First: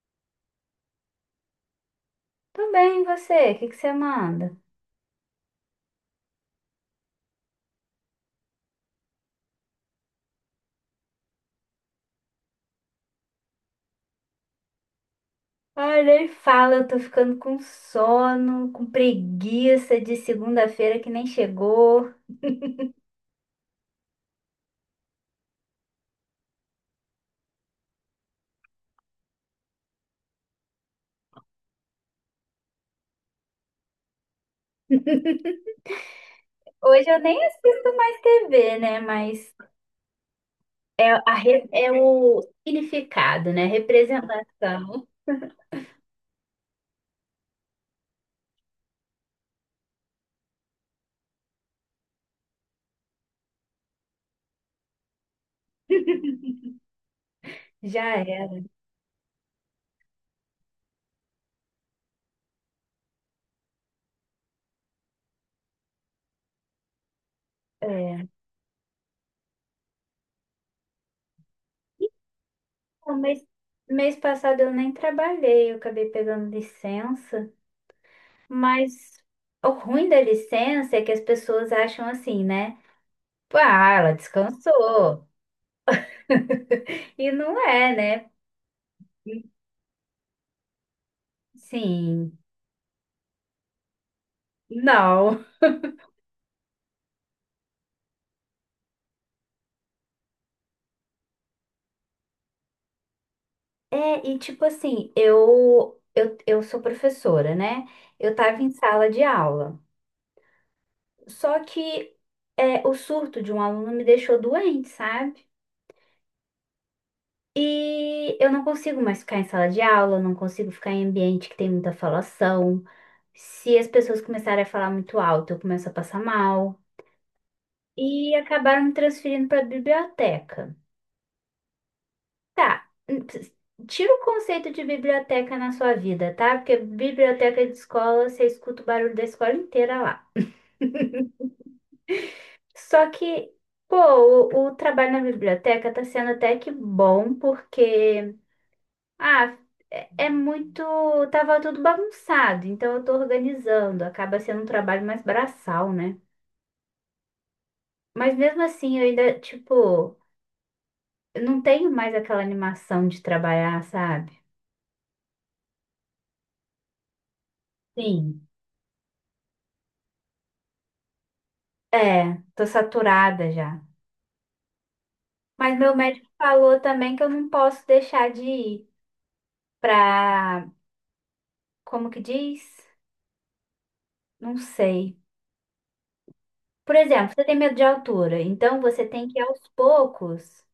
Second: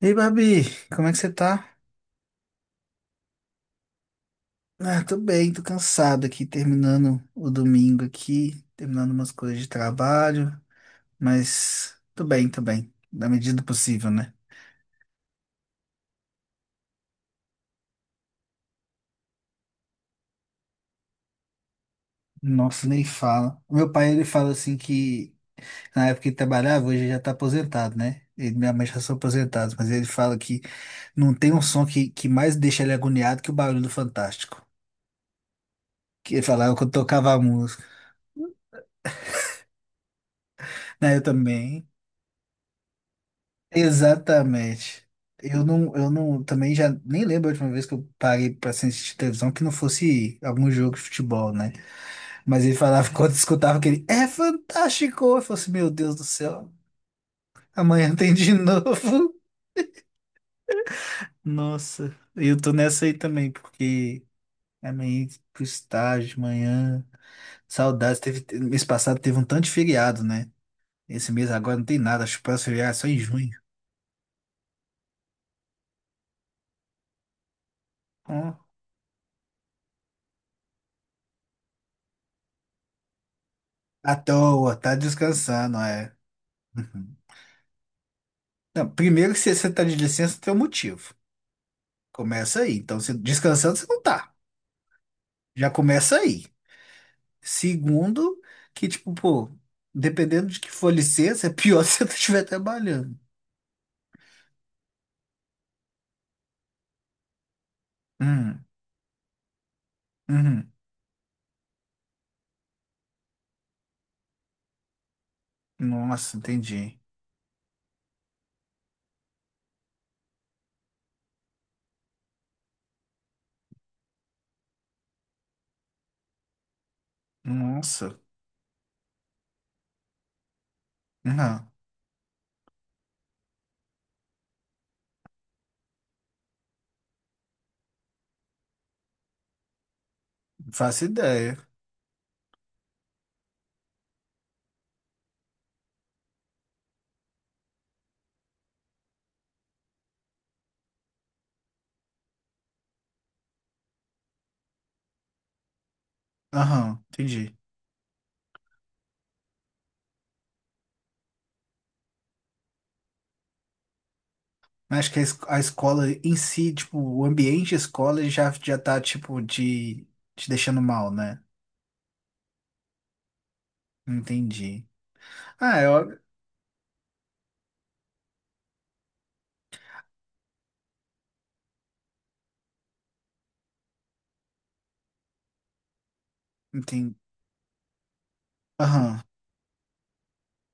Ei, Babi, como é que você tá? Tudo bem, e você? O que você manda? Ah, tô bem, tô cansado aqui, terminando o domingo aqui, terminando umas coisas de trabalho, mas tô bem, na medida do possível, né? Ai, nem fala, eu tô ficando com sono, com preguiça de segunda-feira que nem chegou. Nossa, nem fala. O meu pai, ele fala assim que na época que ele trabalhava, hoje ele já tá aposentado, né? Ele e minha mãe já são aposentados, mas ele fala que não tem um som que mais deixa ele agoniado que o barulho do Fantástico. Que ele falava que eu Hoje eu tocava a nem música. assisto mais TV, né? Mas é, Né, eu também. é o significado, né? Exatamente. Representação. Eu não, também já nem lembro a última vez que eu parei pra assistir televisão que não fosse algum jogo de futebol, né? Mas ele falava, quando escutava aquele, é fantástico! Eu falei assim, meu Deus do céu, amanhã Já tem de é. novo. Nossa, eu tô nessa aí também, porque amanhã pro estágio, amanhã, saudades. Teve, mês passado teve um tanto de feriado, né? Esse mês agora não tem nada, acho que o próximo feriado é só O em mês, junho. Mês passado eu nem trabalhei, eu acabei pegando licença, Ó, mas o ruim da licença é que as pessoas acham assim, né? Pô, ah, ela à toa, tá descansou. descansando, é. E não é, né? Não, primeiro, se você está de licença, tem um motivo. Sim, Começa aí. Então, se descansando, você não tá. não. Já começa aí. Segundo, que tipo, pô, dependendo de que for licença, é pior se você estiver trabalhando. É, e tipo assim, eu sou professora, né? Eu tava Hum, em sala de aula. uhum. Só que é, o surto de um aluno me deixou doente, sabe? Nossa, entendi. E eu não consigo mais ficar em sala de aula, eu não consigo ficar em ambiente que tem muita falação. Se as pessoas começarem a falar muito alto, eu começo a passar mal. Nossa. E acabaram me transferindo para a biblioteca. Não, Tá. Tira o conceito de biblioteca na sua vida, tá? Porque biblioteca de escola, você escuta o barulho da escola inteira lá. não faço ideia. Só que, pô, o trabalho na biblioteca tá sendo até que bom, porque, ah, é, é muito. Tava tudo bagunçado, então eu tô organizando. Acaba sendo um trabalho mais braçal, né? Aham, entendi. Mas mesmo assim, eu ainda, tipo, eu não tenho mais aquela animação de trabalhar, sabe? Mas acho que a escola em si, tipo, o ambiente escola Sim. já tá, tipo, de, te deixando mal, né? É, tô saturada já. Entendi. Mas Ah, meu eu médico falou também que eu não posso deixar de ir pra. Como que diz? Não sei. Por entendi. exemplo, você tem medo de altura, então você tem que ir aos poucos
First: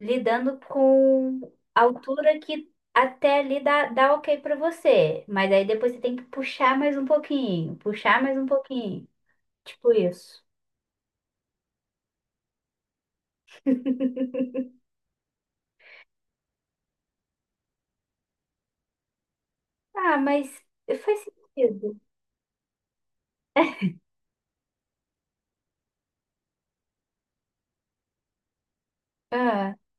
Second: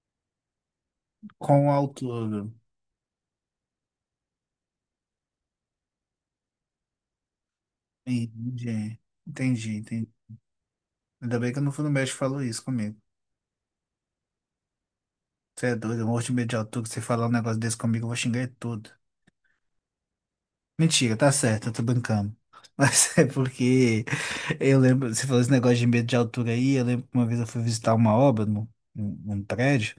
lidando com Com o a altura autor. que até ali dá, dá ok pra você. Mas aí depois você tem que puxar mais um pouquinho, puxar mais um Entendi. pouquinho. Entendi, Tipo entendi. isso. Ainda bem que eu não fui no médico e falou isso comigo. Você é doido, eu morro de medo de autor, que você falar um negócio desse comigo, eu vou xingar ele tudo. Ah, mas Mentira, faz tá certo, eu tô sentido. brincando. Mas é porque eu lembro, você falou esse negócio de medo de altura aí, eu lembro que uma vez eu fui visitar uma obra num, num Ah, prédio,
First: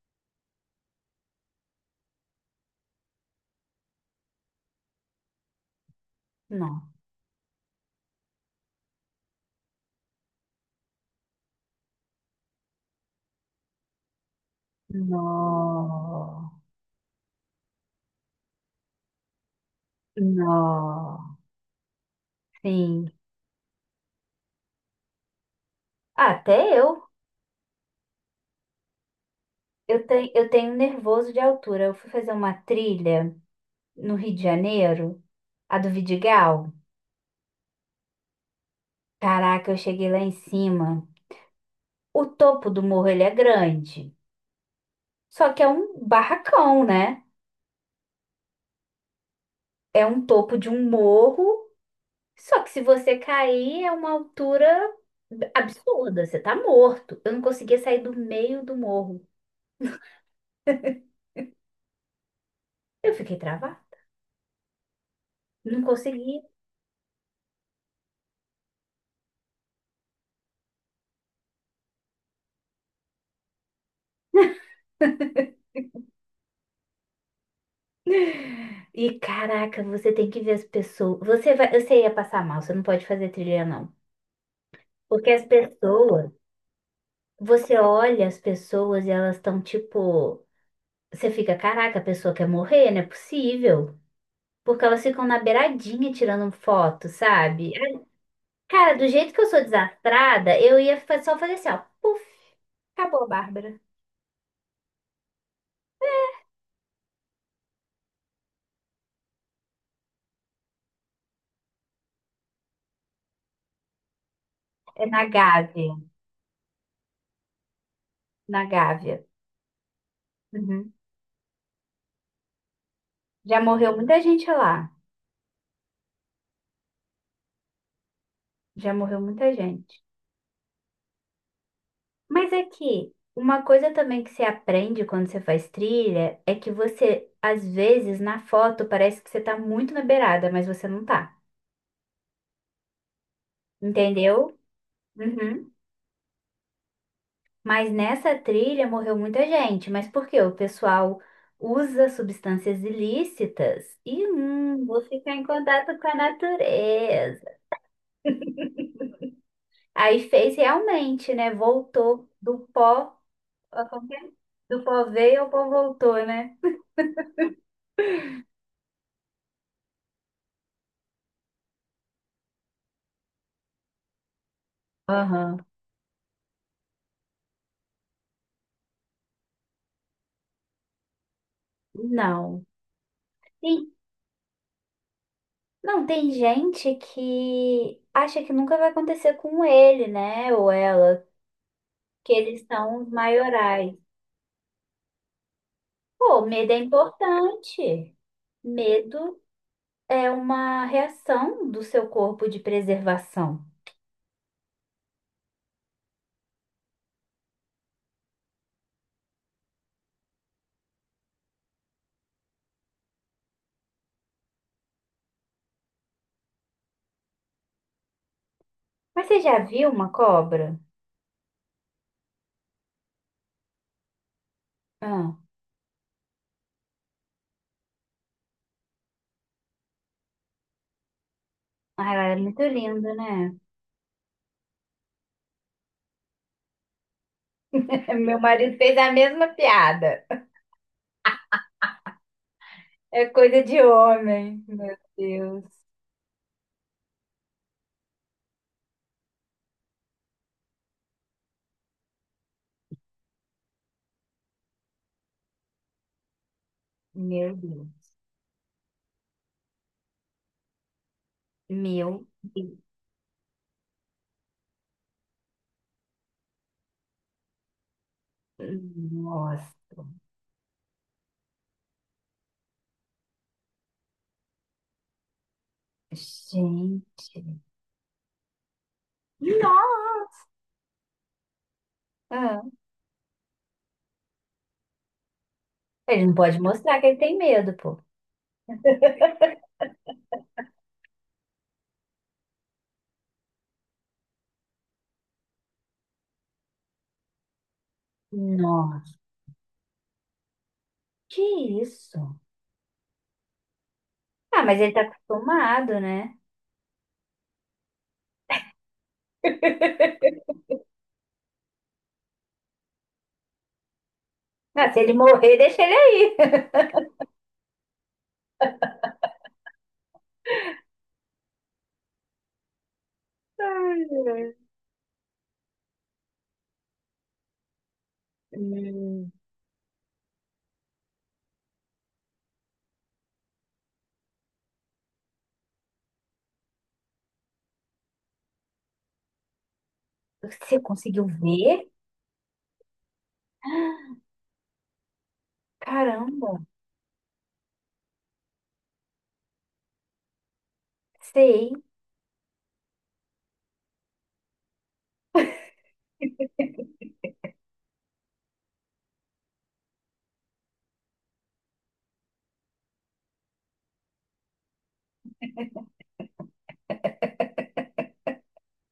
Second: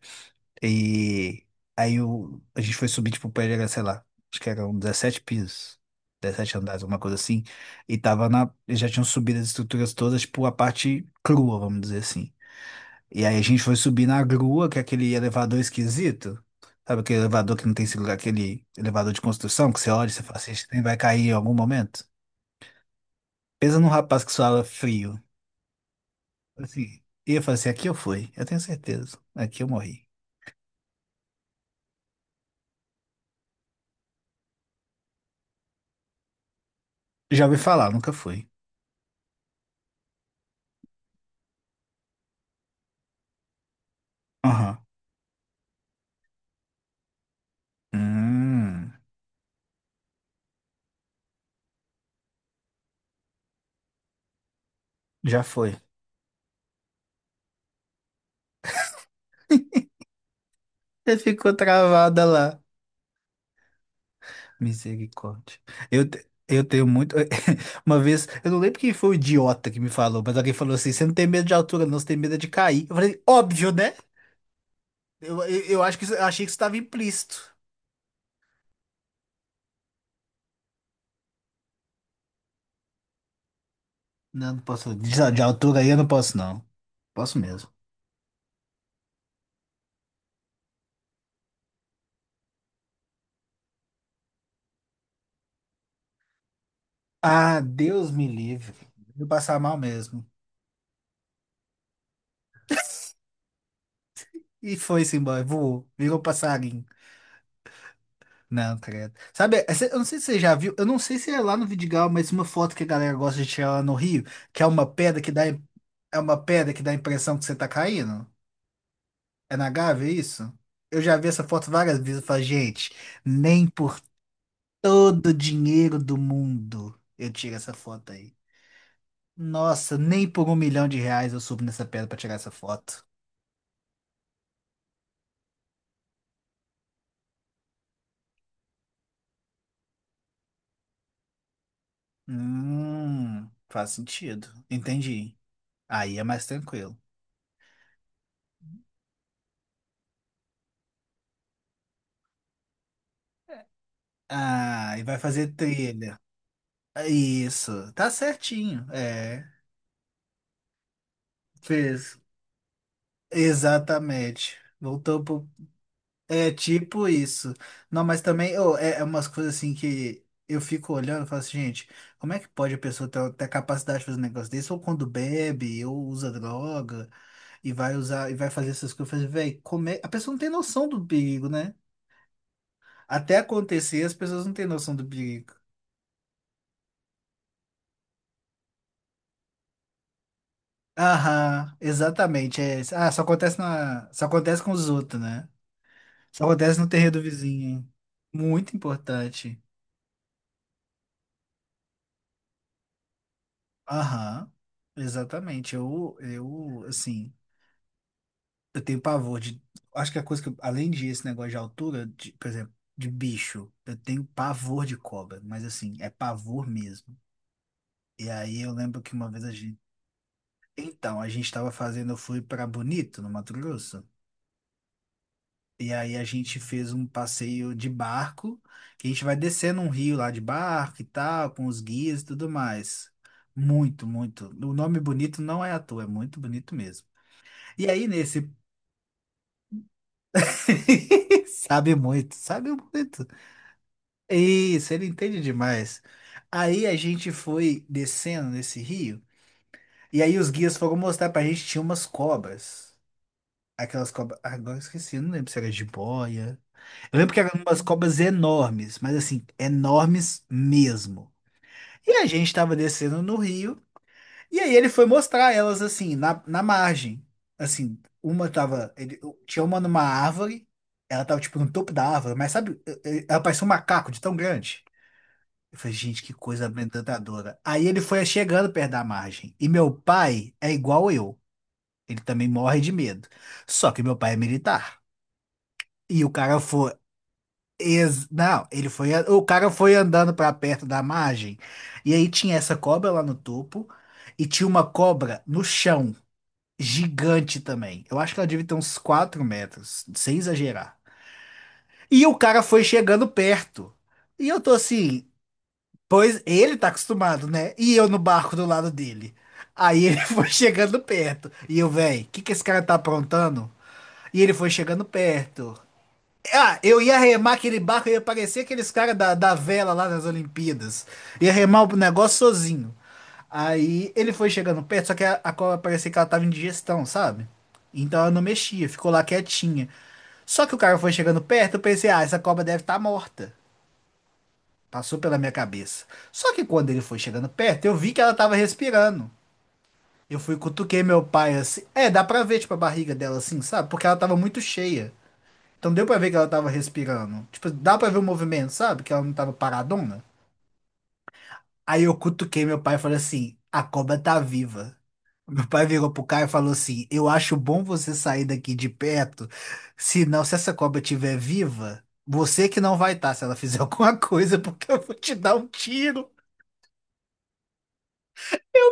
e aí a gente foi subir, tipo, o prédio era, sei lá, acho que eram 17 pisos, 17 andares, não. alguma coisa assim, e tava eles já tinham subido as estruturas todas, tipo, a parte crua, vamos dizer assim. E aí a gente foi subir na grua, que é aquele elevador esquisito. Não. Sabe aquele elevador que não tem seguro, aquele elevador de construção, que você olha e você fala assim, "Esse trem vai cair em Não. algum momento?" Sim. Pensa num rapaz que suava frio. Até Assim, eu. e eu falei assim, aqui eu fui, eu tenho certeza. Aqui eu morri. Eu tenho nervoso de altura. Eu fui fazer uma trilha no Rio de Janeiro, a do Vidigal. Já ouvi falar, nunca fui. Caraca, eu cheguei lá em cima. O topo do morro, ele é grande. Aham. Só que é um barracão, né? Hum, É um topo de um morro. Só que se você cair, é uma altura já foi. absurda. Você tá morto. Eu não conseguia sair do meio do morro. Você ficou travada lá. Eu fiquei travada. Misericórdia. Não Eu, te- consegui. eu tenho muito. Uma vez, eu não lembro quem foi o idiota que me falou, mas alguém falou assim: você não tem medo de altura, não, você tem medo é de cair. Eu falei, óbvio, né? Eu achei que isso estava implícito. E caraca, você tem que ver as pessoas. Você vai, você ia passar mal. Você não pode fazer trilha, não. Não, não posso. De, Porque de as altura aí eu não pessoas, posso, não. Posso mesmo. você olha as pessoas e elas estão tipo, você fica, caraca, a pessoa quer morrer, não é possível. Porque elas ficam na beiradinha tirando foto, Ah, sabe? Deus me livre. Cara, do Eu ia jeito que eu passar sou mal mesmo. desastrada, eu ia só fazer assim, ó, puf, acabou, Bárbara. E foi-se embora, voou, virou passarinho. Não, credo. Sabe, eu não sei se você já viu, eu não sei se é lá no Vidigal, mas uma foto que a galera gosta de tirar lá no Rio, que é uma É pedra na que dá, Gávea, é uma pedra que dá a impressão que você tá caindo. na Gávea. É na Gávea, é isso? Uhum. Eu já vi essa foto várias vezes e falo, gente, Já nem morreu por muita gente lá. todo o dinheiro do mundo eu tiro essa foto aí. Já morreu muita Nossa, gente. nem por 1 milhão de reais eu subo nessa pedra pra tirar essa Mas é foto. que uma coisa também que você aprende quando você faz trilha é que você, às vezes, na foto parece que você tá muito na beirada, mas você não tá. Faz sentido. Entendeu? Entendi. Uhum. Aí é mais tranquilo. Mas nessa trilha morreu muita gente. Mas por quê? O pessoal usa substâncias ilícitas e, Ah, vou e vai ficar em fazer contato com a trilha. natureza. Isso, tá certinho. É, Aí fez realmente, né? fez. Voltou do pó. Ó, como que é? Exatamente. Do pó Voltou veio, pro. o pó voltou, É né? tipo isso. Não, mas também ô, é umas coisas assim que eu fico olhando e falo assim, gente, como é que pode a pessoa ter a capacidade de fazer um negócio desse? Ou quando Aham. bebe, ou usa droga, e vai usar, e vai fazer essas coisas, velho, comer. A pessoa não tem noção do perigo, né? Não. Até acontecer, as pessoas não têm noção do perigo. Não, tem gente que acha que nunca vai acontecer com ele, né? Ou ela, Aham, que exatamente. eles É, isso. são os maiorais. Só acontece com os outros, né? Pô, Só medo é acontece no terreiro do vizinho. importante. Muito Medo importante. é uma reação do seu corpo de preservação. Aham, exatamente. Eu, assim, eu tenho pavor de. Acho que a coisa além de esse negócio de altura, de, por exemplo, de bicho, eu tenho pavor de cobra, mas assim, é pavor mesmo. E aí eu lembro que Mas uma você vez a já gente. viu uma cobra? Então, a gente tava fazendo, eu fui pra Bonito, no Mato Grosso. Ah, E aí a gente fez um passeio de barco, que a gente vai descendo um rio lá de barco e tal, com os ah, guias ela e é tudo muito mais. linda, né? Muito, muito. O nome bonito não é à toa, é muito bonito mesmo. E aí Meu nesse marido fez a mesma piada. sabe muito, sabe É muito. coisa de homem. Isso, Meu ele entende Deus. demais. Aí a gente foi descendo nesse rio, e aí os guias foram mostrar pra gente tinha umas cobras. Aquelas cobras, agora eu esqueci, eu não lembro se era jiboia. Eu lembro que eram Meu umas Deus. cobras enormes, mas assim, enormes mesmo. E a Meu gente tava Deus. descendo no rio, e aí ele foi mostrar elas assim, na margem. Assim, uma tava. Tinha uma Nossa. numa árvore, ela tava tipo no topo da árvore, mas sabe, ela parecia um macaco de tão grande. Eu falei, gente, que coisa Gente. amedrontadora. Aí ele foi chegando perto da margem. E meu Nossa! pai é igual eu. Ele também Ah, morre de medo. Só que meu pai é militar. E ele o não cara pode foi. mostrar que ele tem medo, pô. Não, ele foi, o cara foi andando pra perto da margem e aí tinha essa cobra lá no topo e tinha uma cobra no chão, gigante também. Eu acho que ela devia ter uns Nossa, 4 metros, sem exagerar. que E o isso? cara foi chegando perto. E eu Ah, tô mas ele tá assim, acostumado, né? pois ele tá acostumado, né? E eu no barco do lado dele. Aí ele foi chegando perto. E eu, véi, o que que esse cara tá aprontando? E ele foi Ah, se chegando ele morrer, perto. deixa ele aí. Ah, eu ia remar aquele barco, eu ia parecer aqueles caras da vela lá nas Olimpíadas. Ia remar o negócio sozinho. Ai, Aí ele foi ai. chegando perto, só que a cobra parecia que ela tava em digestão, sabe? Então ela não mexia, ficou lá Hum, quietinha. Só que o cara foi chegando perto, eu pensei, ah, essa cobra deve estar morta. Passou pela minha cabeça. Só que quando ele foi chegando perto, eu vi que ela tava respirando. Eu fui, você cutuquei meu conseguiu pai assim. ver? É, dá pra ver, tipo, a barriga dela assim, sabe? Porque ela tava muito cheia. Então deu pra ver que ela Caramba, tava respirando. Tipo, dá pra ver o movimento, sabe? Que ela não tava paradona. sei. Aí eu cutuquei meu pai e falei assim: a cobra tá viva. Meu pai virou pro cara e falou assim: eu acho bom você sair daqui de perto, senão se essa cobra estiver viva, você que não vai estar se ela fizer alguma coisa, porque eu vou te dar um tiro.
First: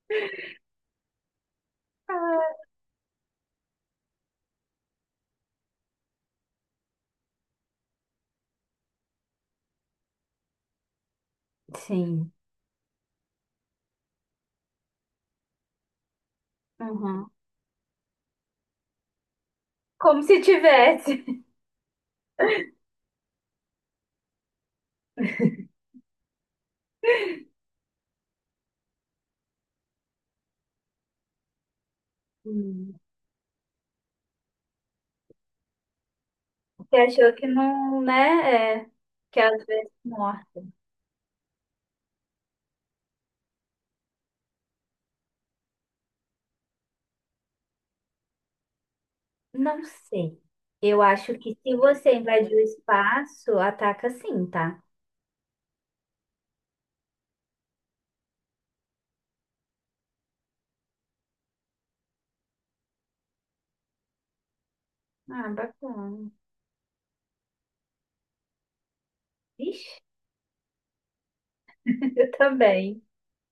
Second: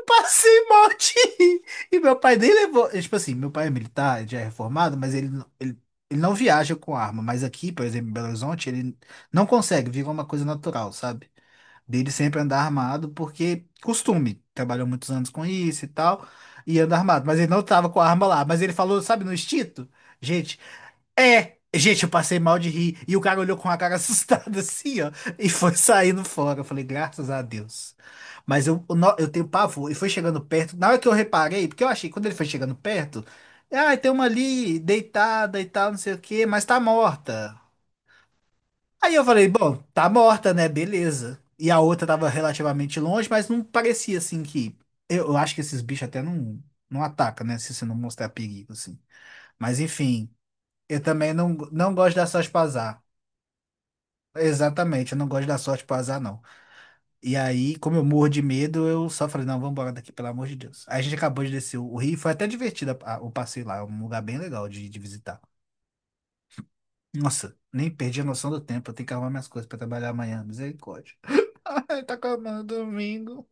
Passei mal de rir. E meu pai nem levou. É, tipo assim, meu pai é militar, já é reformado, mas ele não viaja com arma. Mas aqui, por exemplo, em Belo Horizonte, ele não consegue, virou uma coisa natural, sabe? Dele Sim. sempre andar armado, porque costume. Trabalhou muitos anos com isso e tal, e anda armado. Uhum. Mas ele não tava com a arma lá. Mas ele falou, sabe, no instinto? Como se Gente, tivesse. gente, eu passei mal de rir. E o cara olhou com a cara assustada assim, ó, e foi saindo fora. Eu falei, graças a Deus. Mas eu no- eu tenho pavor. E foi chegando perto. Na hora que eu reparei, porque eu achei, que quando ele foi chegando Hum. perto, tem uma ali deitada e tal, não sei o quê, mas tá Você achou que morta. não, né? É, Aí eu que falei, às bom, vezes tá morre. morta, né? Beleza. E a outra tava relativamente longe, mas não parecia assim que. Eu acho que esses bichos até não, não, atacam, né? Se você não mostrar perigo, assim. Mas Não enfim. sei. Eu Eu acho também não, que se não gosto você da sorte invadir o pro azar. espaço, ataca sim, tá? Exatamente, eu não gosto da sorte pro azar, não. E aí, como eu morro de medo, eu só falei, não, vamos embora daqui, pelo amor de Deus. Aí a gente acabou de descer o rio, foi até divertido o passeio lá, é um lugar bem legal de visitar. Ah, bacana. Nossa, nem perdi a noção do tempo, eu tenho que arrumar minhas coisas pra Vixe, trabalhar amanhã, misericórdia. Ai, tá eu acabando o também. domingo.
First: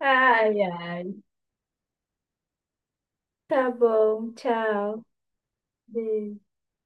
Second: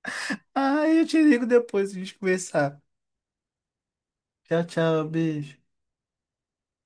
Ai, Ai, eu te ai. ligo depois pra gente conversar. Tá bom, Tchau, tchau. tchau, beijo. Beijo.